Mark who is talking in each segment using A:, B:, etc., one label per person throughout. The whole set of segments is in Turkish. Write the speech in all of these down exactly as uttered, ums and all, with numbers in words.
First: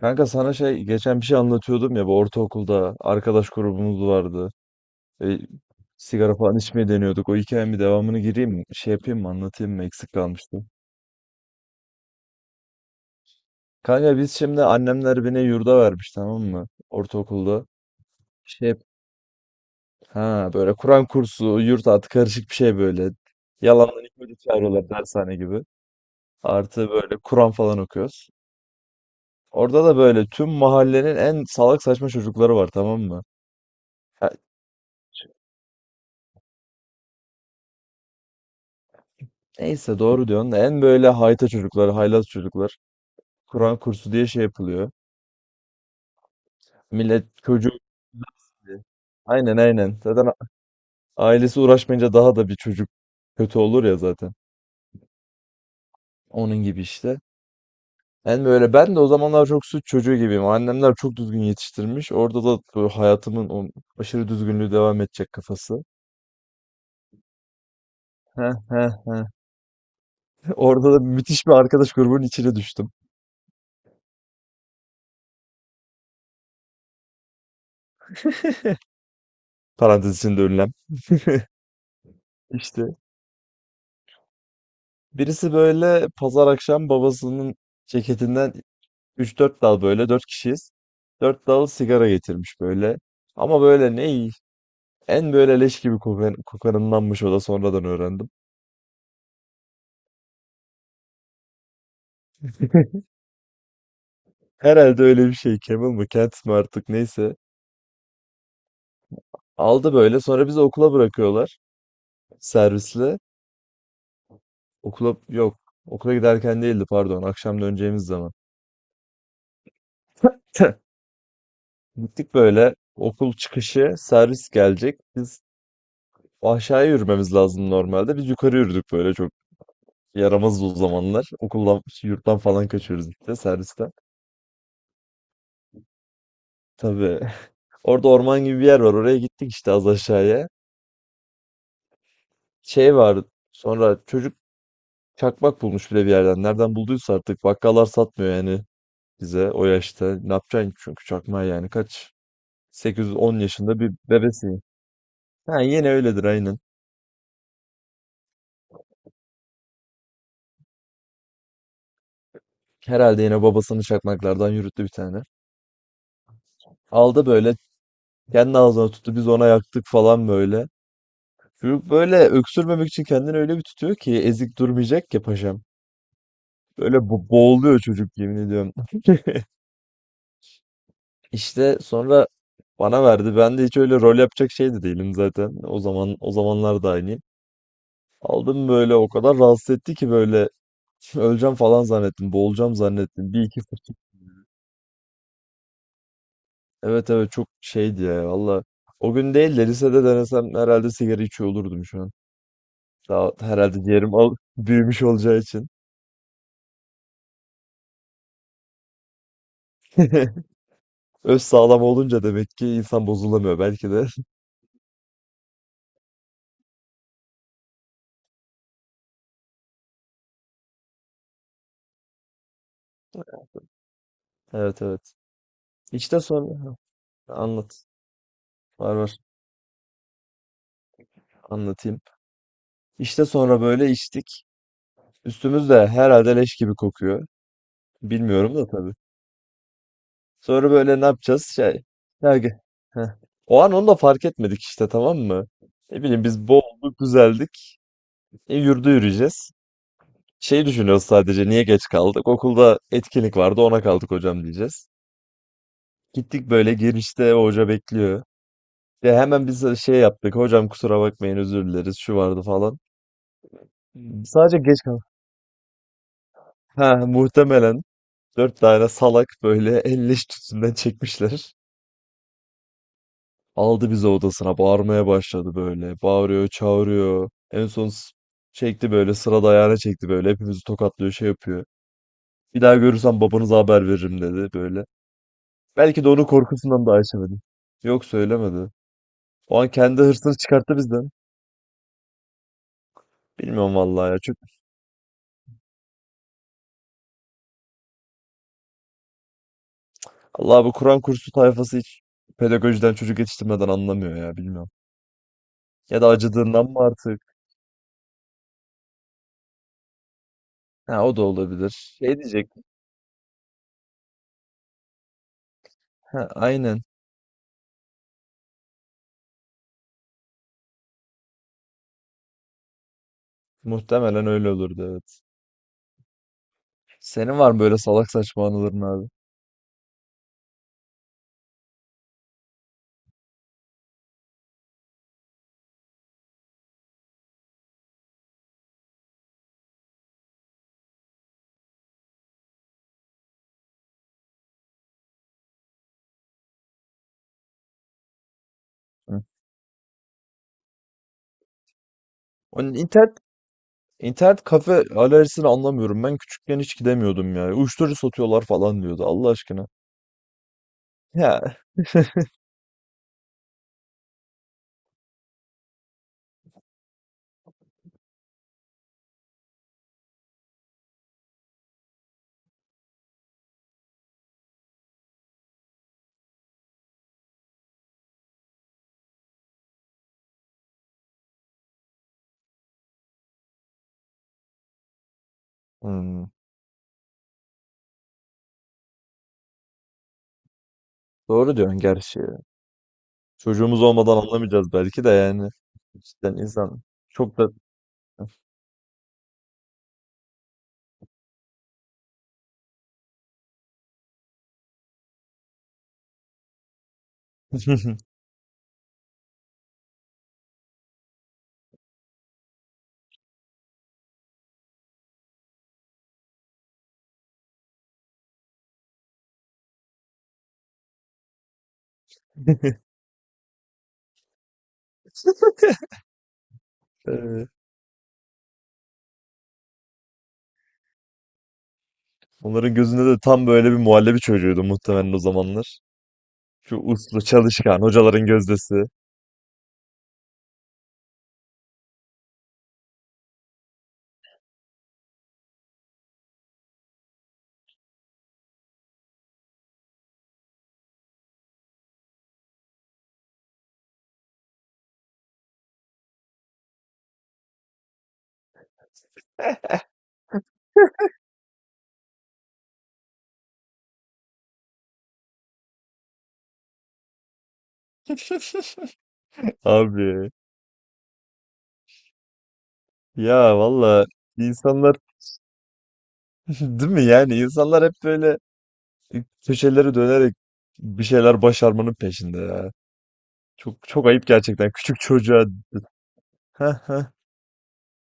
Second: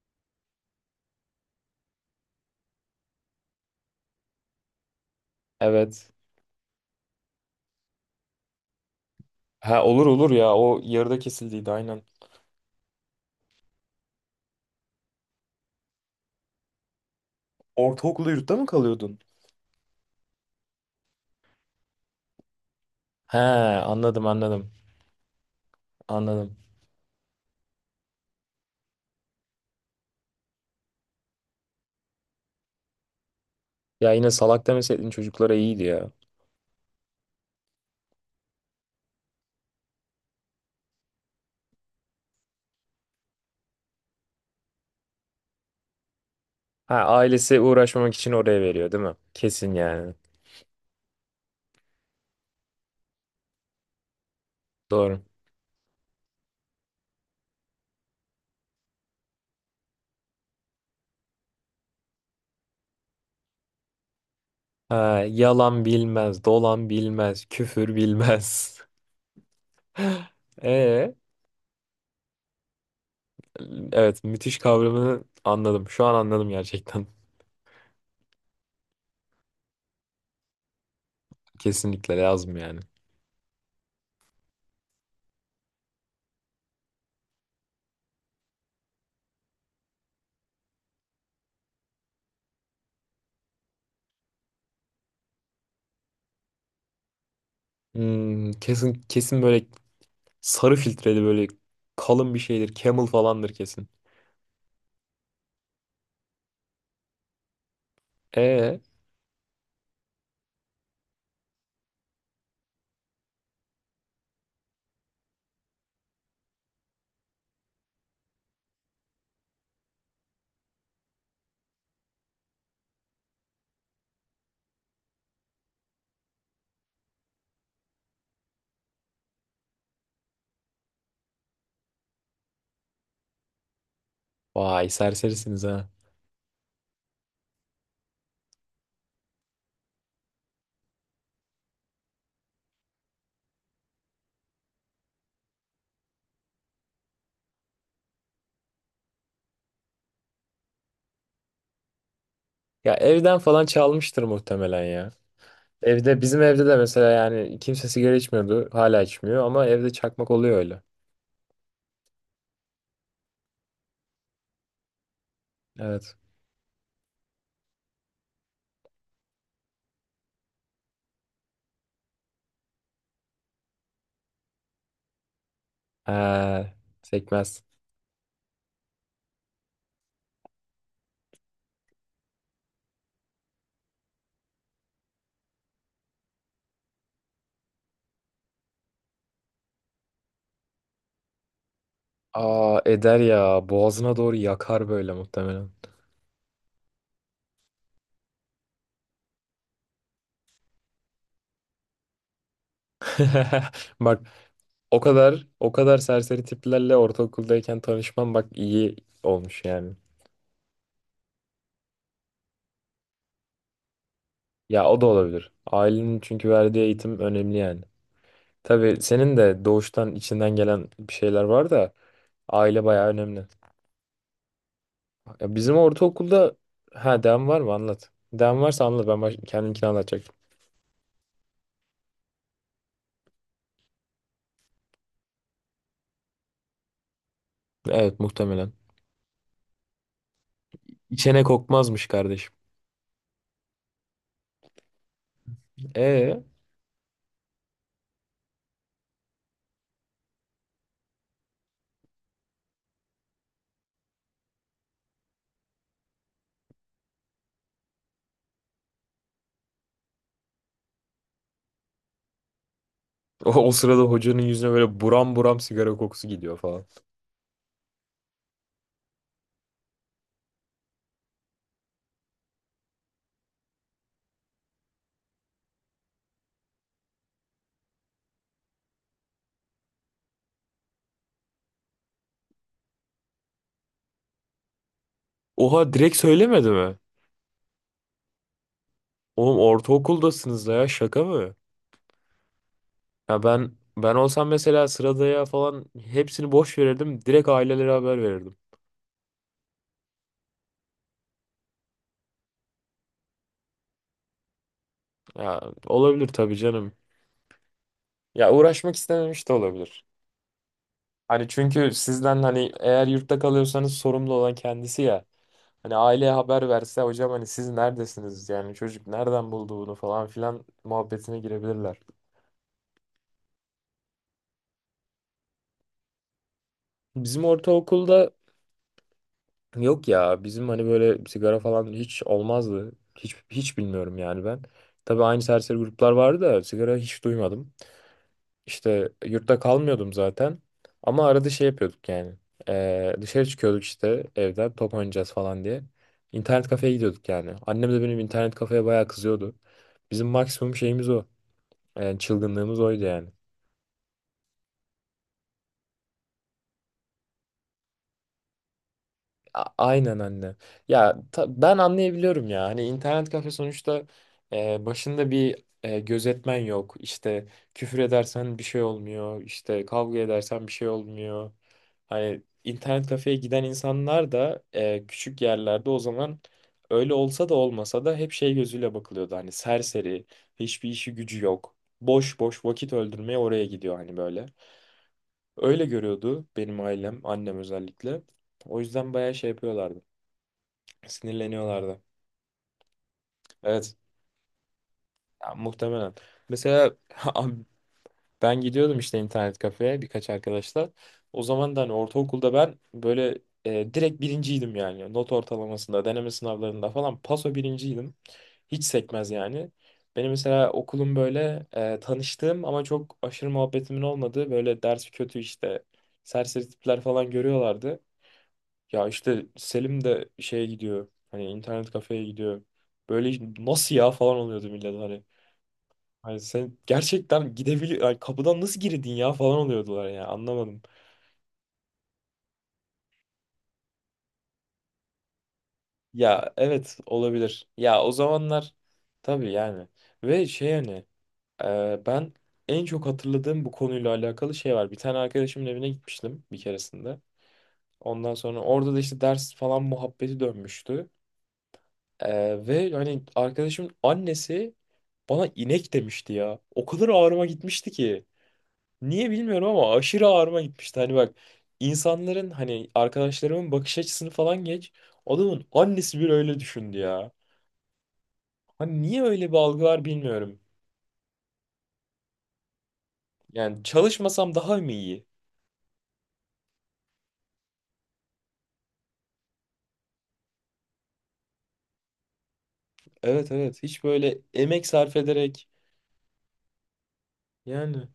A: Kanka sana şey geçen bir şey anlatıyordum ya, bu ortaokulda arkadaş grubumuz vardı. E,
B: Evet.
A: Sigara falan içmeye deniyorduk. O hikayenin bir devamını gireyim mi? Şey yapayım mı? Anlatayım
B: Ha
A: mı?
B: olur
A: Eksik
B: olur ya
A: kalmıştı.
B: o yarıda kesildiydi aynen.
A: Kanka biz şimdi annemler beni yurda vermiş, tamam mı? Ortaokulda.
B: Ortaokulda yurtta mı
A: Şey,
B: kalıyordun?
A: ha, böyle Kur'an kursu, yurt artı karışık bir şey böyle.
B: He
A: Yalandan ilk
B: anladım
A: böyle
B: anladım.
A: çağırıyorlar, dershane gibi.
B: Anladım.
A: Artı böyle Kur'an falan okuyoruz. Orada da böyle tüm mahallenin en salak saçma çocukları var, tamam mı?
B: Ya yine salak demeseydin çocuklara iyiydi ya.
A: Neyse, doğru diyorsun. En böyle hayta çocuklar, haylaz çocuklar. Kur'an kursu diye şey yapılıyor.
B: Ha
A: Millet
B: ailesi
A: çocuğu.
B: uğraşmamak için oraya veriyor değil mi?
A: Aynen
B: Kesin
A: aynen.
B: yani.
A: Zaten a- ailesi uğraşmayınca daha da bir çocuk kötü olur ya zaten.
B: Doğru.
A: Onun gibi işte. En böyle ben de o zamanlar çok suç çocuğu gibiyim. Annemler çok düzgün yetiştirmiş. Orada da böyle hayatımın o aşırı düzgünlüğü
B: Ha
A: devam edecek kafası.
B: yalan bilmez, dolan bilmez, küfür
A: Heh,
B: bilmez.
A: heh, heh. Orada da
B: Ee,
A: müthiş bir arkadaş grubunun içine düştüm.
B: evet müthiş kavramını anladım. Şu an anladım gerçekten.
A: Parantez içinde ünlem.
B: Kesinlikle lazım yani.
A: İşte birisi böyle pazar akşam babasının ceketinden üç dört dal, böyle dört kişiyiz, dört dal sigara getirmiş böyle. Ama böyle ne, en böyle leş gibi kokan, kokanındanmış, o da sonradan öğrendim.
B: Hmm, kesin kesin böyle sarı filtreli böyle kalın bir şeydir. Camel falandır kesin.
A: Herhalde öyle bir şey, Camel mı Kent mi artık, neyse.
B: E
A: Aldı böyle, sonra bizi okula bırakıyorlar servisle. Okula yok, okula giderken değildi, pardon, akşam döneceğimiz zaman. Gittik böyle, okul çıkışı servis gelecek. Biz aşağıya yürümemiz lazım normalde. Biz yukarı yürüdük böyle, çok yaramazdı o zamanlar. Okuldan, yurttan falan kaçıyoruz işte, servisten.
B: Vay serserisiniz ha.
A: Tabii. Orada orman gibi bir yer var. Oraya gittik işte, az aşağıya. Şey var. Sonra çocuk çakmak bulmuş bile bir yerden. Nereden bulduysa artık. Bakkallar satmıyor yani bize o yaşta. Ne yapacaksın çünkü çakmağı yani, kaç?
B: Ya evden
A: sekiz ila on
B: falan
A: yaşında bir
B: çalmıştır
A: bebesin.
B: muhtemelen ya.
A: Ha, yine
B: Evde
A: öyledir
B: bizim
A: aynen.
B: evde de mesela yani kimse sigara içmiyordu. Hala içmiyor ama evde çakmak oluyor öyle.
A: Herhalde yine babasının çakmaklardan yürüttü bir tane.
B: Evet.
A: Aldı böyle, kendi ağzına tuttu, biz ona yaktık falan böyle. Çocuk böyle öksürmemek için kendini öyle bir tutuyor ki, ezik durmayacak ya paşam.
B: He,
A: Böyle bo-
B: sekmez.
A: boğuluyor çocuk, yemin ediyorum. İşte sonra bana verdi. Ben de hiç öyle rol yapacak şey de değilim zaten. O zaman o zamanlar da aynıyım. Aldım böyle, o kadar rahatsız etti ki böyle, öleceğim falan zannettim. Boğulacağım
B: Aa eder
A: zannettim. Bir iki
B: ya.
A: fır-
B: Boğazına doğru yakar böyle muhtemelen.
A: evet evet, çok şeydi ya valla. O gün değil de lisede denesem herhalde sigara içiyor olurdum şu an. Daha herhalde ciğerim
B: Bak
A: al
B: o
A: büyümüş olacağı
B: kadar
A: için.
B: o kadar serseri tiplerle ortaokuldayken tanışmam bak iyi olmuş yani.
A: Öz sağlam olunca demek ki insan bozulamıyor belki de.
B: Ya o da olabilir. Ailenin çünkü verdiği eğitim önemli yani. Tabii senin de doğuştan içinden gelen bir şeyler var da aile bayağı önemli.
A: Evet evet.
B: Ya bizim
A: İşte
B: ortaokulda
A: sonra ha,
B: ha devam var mı
A: anlat.
B: anlat. Devam varsa
A: Var
B: anlat
A: var,
B: ben baş... kendimkini anlatacaktım.
A: anlatayım. İşte sonra böyle içtik. Üstümüz de herhalde leş gibi kokuyor.
B: Evet
A: Bilmiyorum da
B: muhtemelen.
A: tabii. Sonra böyle ne
B: İçene
A: yapacağız? Şey.
B: kokmazmış
A: Ya,
B: kardeşim.
A: ge- heh. O an onu da fark etmedik işte, tamam mı? Ne bileyim,
B: E
A: biz boğulduk güzeldik. E, yürüdü, yürüyeceğiz. Şey düşünüyoruz, sadece niye geç kaldık? Okulda etkinlik vardı, ona kaldık hocam diyeceğiz. Gittik böyle, girişte o hoca bekliyor. Ya hemen biz de şey yaptık. Hocam kusura bakmayın, özür dileriz, şu vardı falan.
B: o, o sırada hocanın
A: Sadece
B: yüzüne
A: geç
B: böyle
A: kaldık.
B: buram buram sigara kokusu gidiyor falan.
A: Ha muhtemelen dört tane salak böyle elleş tütünden çekmişler. Aldı bizi odasına, bağırmaya başladı böyle. Bağırıyor çağırıyor. En son s- çekti böyle sırada, ayağına çekti böyle. Hepimizi tokatlıyor, şey yapıyor. Bir daha görürsem babanıza haber veririm dedi böyle.
B: Oha
A: Belki de
B: direkt
A: onun
B: söylemedi
A: korkusundan
B: mi?
A: daha içemedim. Yok, söylemedi.
B: Oğlum
A: O an kendi hırsını
B: ortaokuldasınız da
A: çıkarttı
B: ya
A: bizden.
B: şaka mı? Ya
A: Bilmiyorum
B: ben
A: vallahi
B: ben
A: ya. Çünkü
B: olsam mesela sıradaya falan hepsini boş verirdim. Direkt ailelere haber verirdim.
A: Allah, bu Kur'an kursu tayfası hiç pedagojiden, çocuk yetiştirmeden anlamıyor ya, bilmiyorum.
B: Ya
A: Ya da
B: olabilir tabii
A: acıdığından mı
B: canım.
A: artık?
B: Ya uğraşmak istememiş de olabilir.
A: Ha, o da
B: Hani
A: olabilir.
B: çünkü
A: Şey
B: sizden
A: diyecek.
B: hani eğer yurtta kalıyorsanız sorumlu olan kendisi ya. Hani
A: Ha
B: aileye haber
A: aynen.
B: verse hocam hani siz neredesiniz yani çocuk nereden buldu bunu falan filan muhabbetine girebilirler.
A: Muhtemelen öyle olurdu, evet. Senin
B: Bizim
A: var mı böyle salak
B: ortaokulda
A: saçma anıların abi?
B: yok ya bizim hani böyle sigara falan hiç olmazdı. Hiç, hiç bilmiyorum yani ben. Tabii aynı serseri gruplar vardı da sigara hiç duymadım. İşte yurtta kalmıyordum zaten. Ama arada şey yapıyorduk yani. Ee, dışarı çıkıyorduk işte evden top oynayacağız falan diye. İnternet kafeye gidiyorduk yani. Annem de benim internet kafeye bayağı
A: Hı.
B: kızıyordu. Bizim maksimum şeyimiz o. Yani
A: Onun
B: çılgınlığımız oydu
A: internet
B: yani.
A: internet kafe alerjisini anlamıyorum. Ben küçükken hiç gidemiyordum ya. Uyuşturucu satıyorlar falan diyordu, Allah
B: A-
A: aşkına.
B: Aynen anne. Ya
A: Ya.
B: ta- ben anlayabiliyorum ya. Hani internet kafe sonuçta e, başında bir e, gözetmen yok. İşte küfür edersen bir şey olmuyor. İşte kavga edersen bir şey olmuyor. Hani internet kafeye giden insanlar da e, küçük yerlerde o zaman öyle olsa da olmasa da hep şey gözüyle bakılıyordu. Hani serseri, hiçbir işi gücü yok. Boş boş vakit öldürmeye oraya gidiyor hani böyle. Öyle
A: Hmm.
B: görüyordu benim ailem, annem özellikle. O yüzden bayağı şey yapıyorlardı.
A: Doğru diyorsun
B: Sinirleniyorlardı.
A: gerçi. Çocuğumuz
B: Evet.
A: olmadan anlamayacağız belki de yani.
B: Ya, muhtemelen.
A: Cidden insan
B: Mesela
A: çok da...
B: abi ben gidiyordum işte internet kafeye birkaç arkadaşla. O zaman da hani ortaokulda ben böyle e, direkt birinciydim yani. Not ortalamasında, deneme sınavlarında falan paso birinciydim. Hiç sekmez yani. Benim mesela okulum böyle e, tanıştığım ama çok aşırı muhabbetimin olmadığı böyle dersi kötü işte serseri tipler falan görüyorlardı. Ya işte Selim de şeye gidiyor. Hani internet kafeye gidiyor. Böyle nasıl ya falan oluyordu millet hani. Hani sen
A: Evet.
B: gerçekten gidebilir hani kapıdan nasıl girdin ya falan oluyordular ya anlamadım.
A: Onların gözünde de tam böyle bir muhallebi çocuğuydu muhtemelen o zamanlar.
B: Ya
A: Şu
B: evet
A: uslu,
B: olabilir.
A: çalışkan,
B: Ya o
A: hocaların
B: zamanlar
A: gözdesi.
B: tabii yani. Ve şey hani e, ben en çok hatırladığım bu konuyla alakalı şey var. Bir tane arkadaşımın evine gitmiştim bir keresinde. Ondan sonra orada da işte ders falan muhabbeti dönmüştü. Ee, ve hani arkadaşımın annesi bana inek demişti ya. O kadar ağrıma gitmişti ki. Niye bilmiyorum ama aşırı ağrıma gitmişti. Hani bak insanların hani arkadaşlarımın bakış açısını falan geç. Adamın annesi bile öyle düşündü ya. Hani niye öyle bir algı var
A: Abi
B: bilmiyorum.
A: ya
B: Yani
A: valla,
B: çalışmasam daha mı
A: insanlar
B: iyi?
A: değil mi yani, insanlar hep böyle köşeleri dönerek bir şeyler başarmanın peşinde ya.
B: Evet
A: Çok
B: evet hiç
A: çok ayıp
B: böyle
A: gerçekten,
B: emek
A: küçük
B: sarf
A: çocuğa.
B: ederek
A: Heh, heh.
B: yani.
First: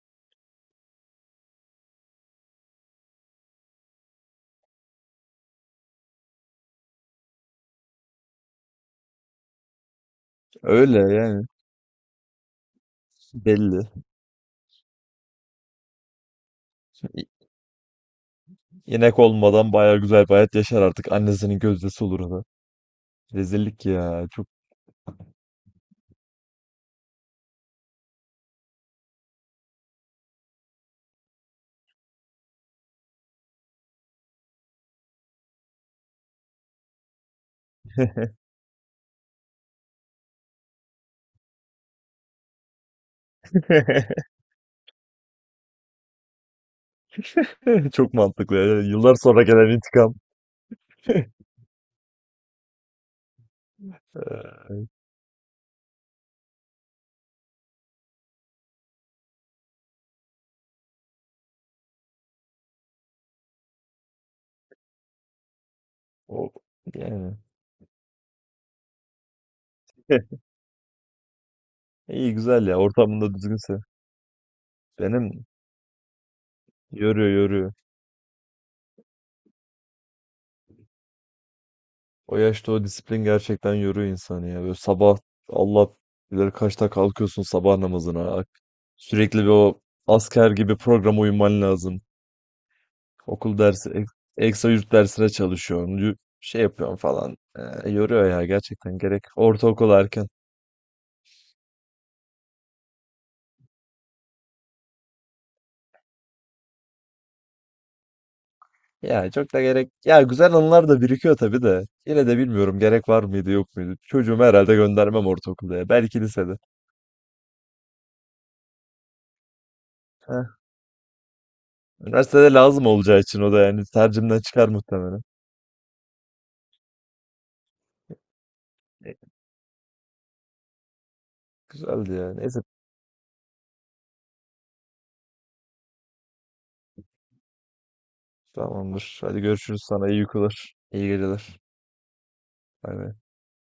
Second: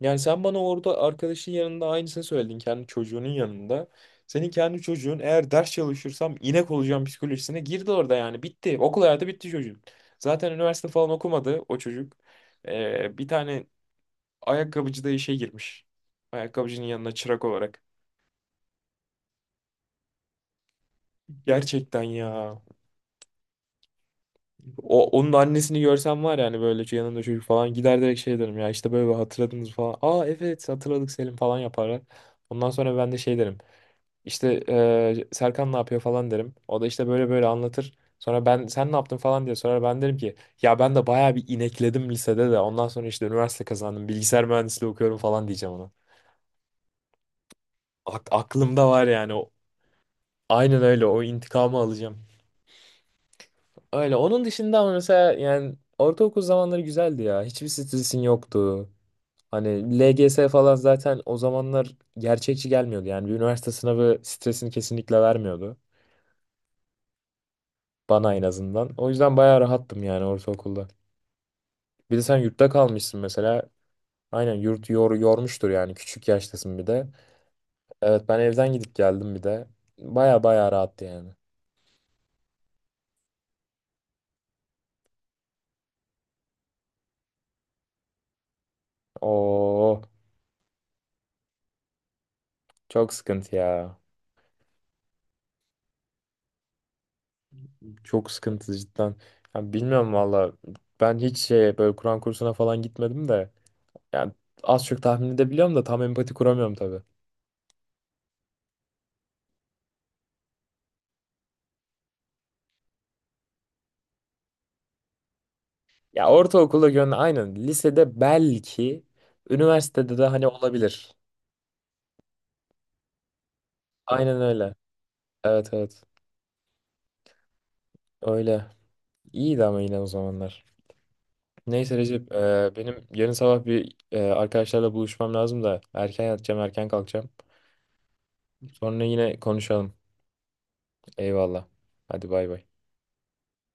B: Yani sen bana orada arkadaşın yanında aynısını söyledin kendi çocuğunun yanında. Senin kendi çocuğun eğer ders çalışırsam inek olacağım psikolojisine girdi orada yani bitti. Okul hayatı bitti çocuğun. Zaten üniversite
A: Öyle
B: falan
A: yani,
B: okumadı o çocuk. Ee, bir tane
A: belli.
B: ayakkabıcı da işe girmiş. Ayakkabıcının yanına
A: İ-
B: çırak olarak.
A: İnek olmadan baya güzel bir hayat yaşar artık. Annesinin
B: Gerçekten
A: gözdesi olur da.
B: ya.
A: Rezillik ya. Çok
B: O, onun annesini görsem var yani böyle yanında çocuk falan gider direkt şey derim ya işte böyle hatırladınız falan. Aa evet hatırladık Selim falan yaparlar. Ondan sonra ben de şey derim. İşte eee, Serkan ne yapıyor falan derim. O da işte böyle böyle anlatır. Sonra ben sen ne yaptın falan diye sorar. Ben derim ki ya ben de bayağı bir inekledim lisede de. Ondan sonra işte üniversite kazandım. Bilgisayar mühendisliği okuyorum falan diyeceğim ona.
A: çok
B: Ak-
A: mantıklı. Yani
B: aklımda var
A: yıllar
B: yani.
A: sonra
B: O,
A: gelen intikam.
B: aynen öyle. O intikamı alacağım. Öyle.
A: Ee,
B: Onun dışında ama mesela yani ortaokul zamanları güzeldi ya. Hiçbir stresin yoktu. Hani L G S falan zaten o zamanlar gerçekçi gelmiyordu. Yani bir üniversite sınavı stresini kesinlikle vermiyordu.
A: o yani.
B: Bana en azından. O yüzden bayağı rahattım yani ortaokulda. Bir de
A: İyi
B: sen
A: güzel
B: yurtta
A: ya,
B: kalmışsın
A: ortamında
B: mesela.
A: düzgünse.
B: Aynen yurt yor,
A: Benim
B: yormuştur yani. Küçük yaştasın bir de.
A: yoruyor, yoruyor.
B: Evet ben evden gidip geldim bir de. Bayağı bayağı rahattı yani.
A: O yaşta o disiplin gerçekten yoruyor insanı ya. Böyle sabah Allah bilir kaçta kalkıyorsun sabah namazına. Ak- Sürekli bir o
B: Oo
A: asker gibi programa uyman lazım.
B: çok sıkıntı
A: Okul dersi,
B: ya.
A: ek- ekstra yurt dersine çalışıyorsun. yu- Şey yapıyorsun falan. Ee, yoruyor
B: Çok
A: ya
B: sıkıntı
A: gerçekten,
B: cidden.
A: gerek.
B: Ya
A: Ortaokul
B: bilmiyorum
A: erken.
B: valla. Ben hiç şey böyle Kur'an kursuna falan gitmedim de. Yani az çok tahmin edebiliyorum da tam empati kuramıyorum tabii.
A: Ya çok da gerek. Ya güzel anılar da birikiyor tabii de. Yine de bilmiyorum, gerek var mıydı yok muydu. Çocuğumu herhalde göndermem ortaokulda ya. Belki
B: Ya
A: lisede.
B: ortaokulda gönlü aynen. Lisede belki. Üniversitede de hani
A: Heh.
B: olabilir.
A: Üniversitede lazım olacağı için o da yani tercihimden
B: Aynen
A: çıkar
B: öyle.
A: muhtemelen.
B: Evet evet. Öyle. İyiydi ama yine o zamanlar. Neyse
A: Güzeldi
B: Recep,
A: ya. Neyse,
B: e, benim yarın sabah bir e, arkadaşlarla buluşmam lazım da erken yatacağım, erken kalkacağım. Sonra
A: tamamdır.
B: yine
A: Hadi görüşürüz
B: konuşalım.
A: sana. İyi uykular. İyi geceler.
B: Eyvallah. Hadi bay bay.
A: Bay bay.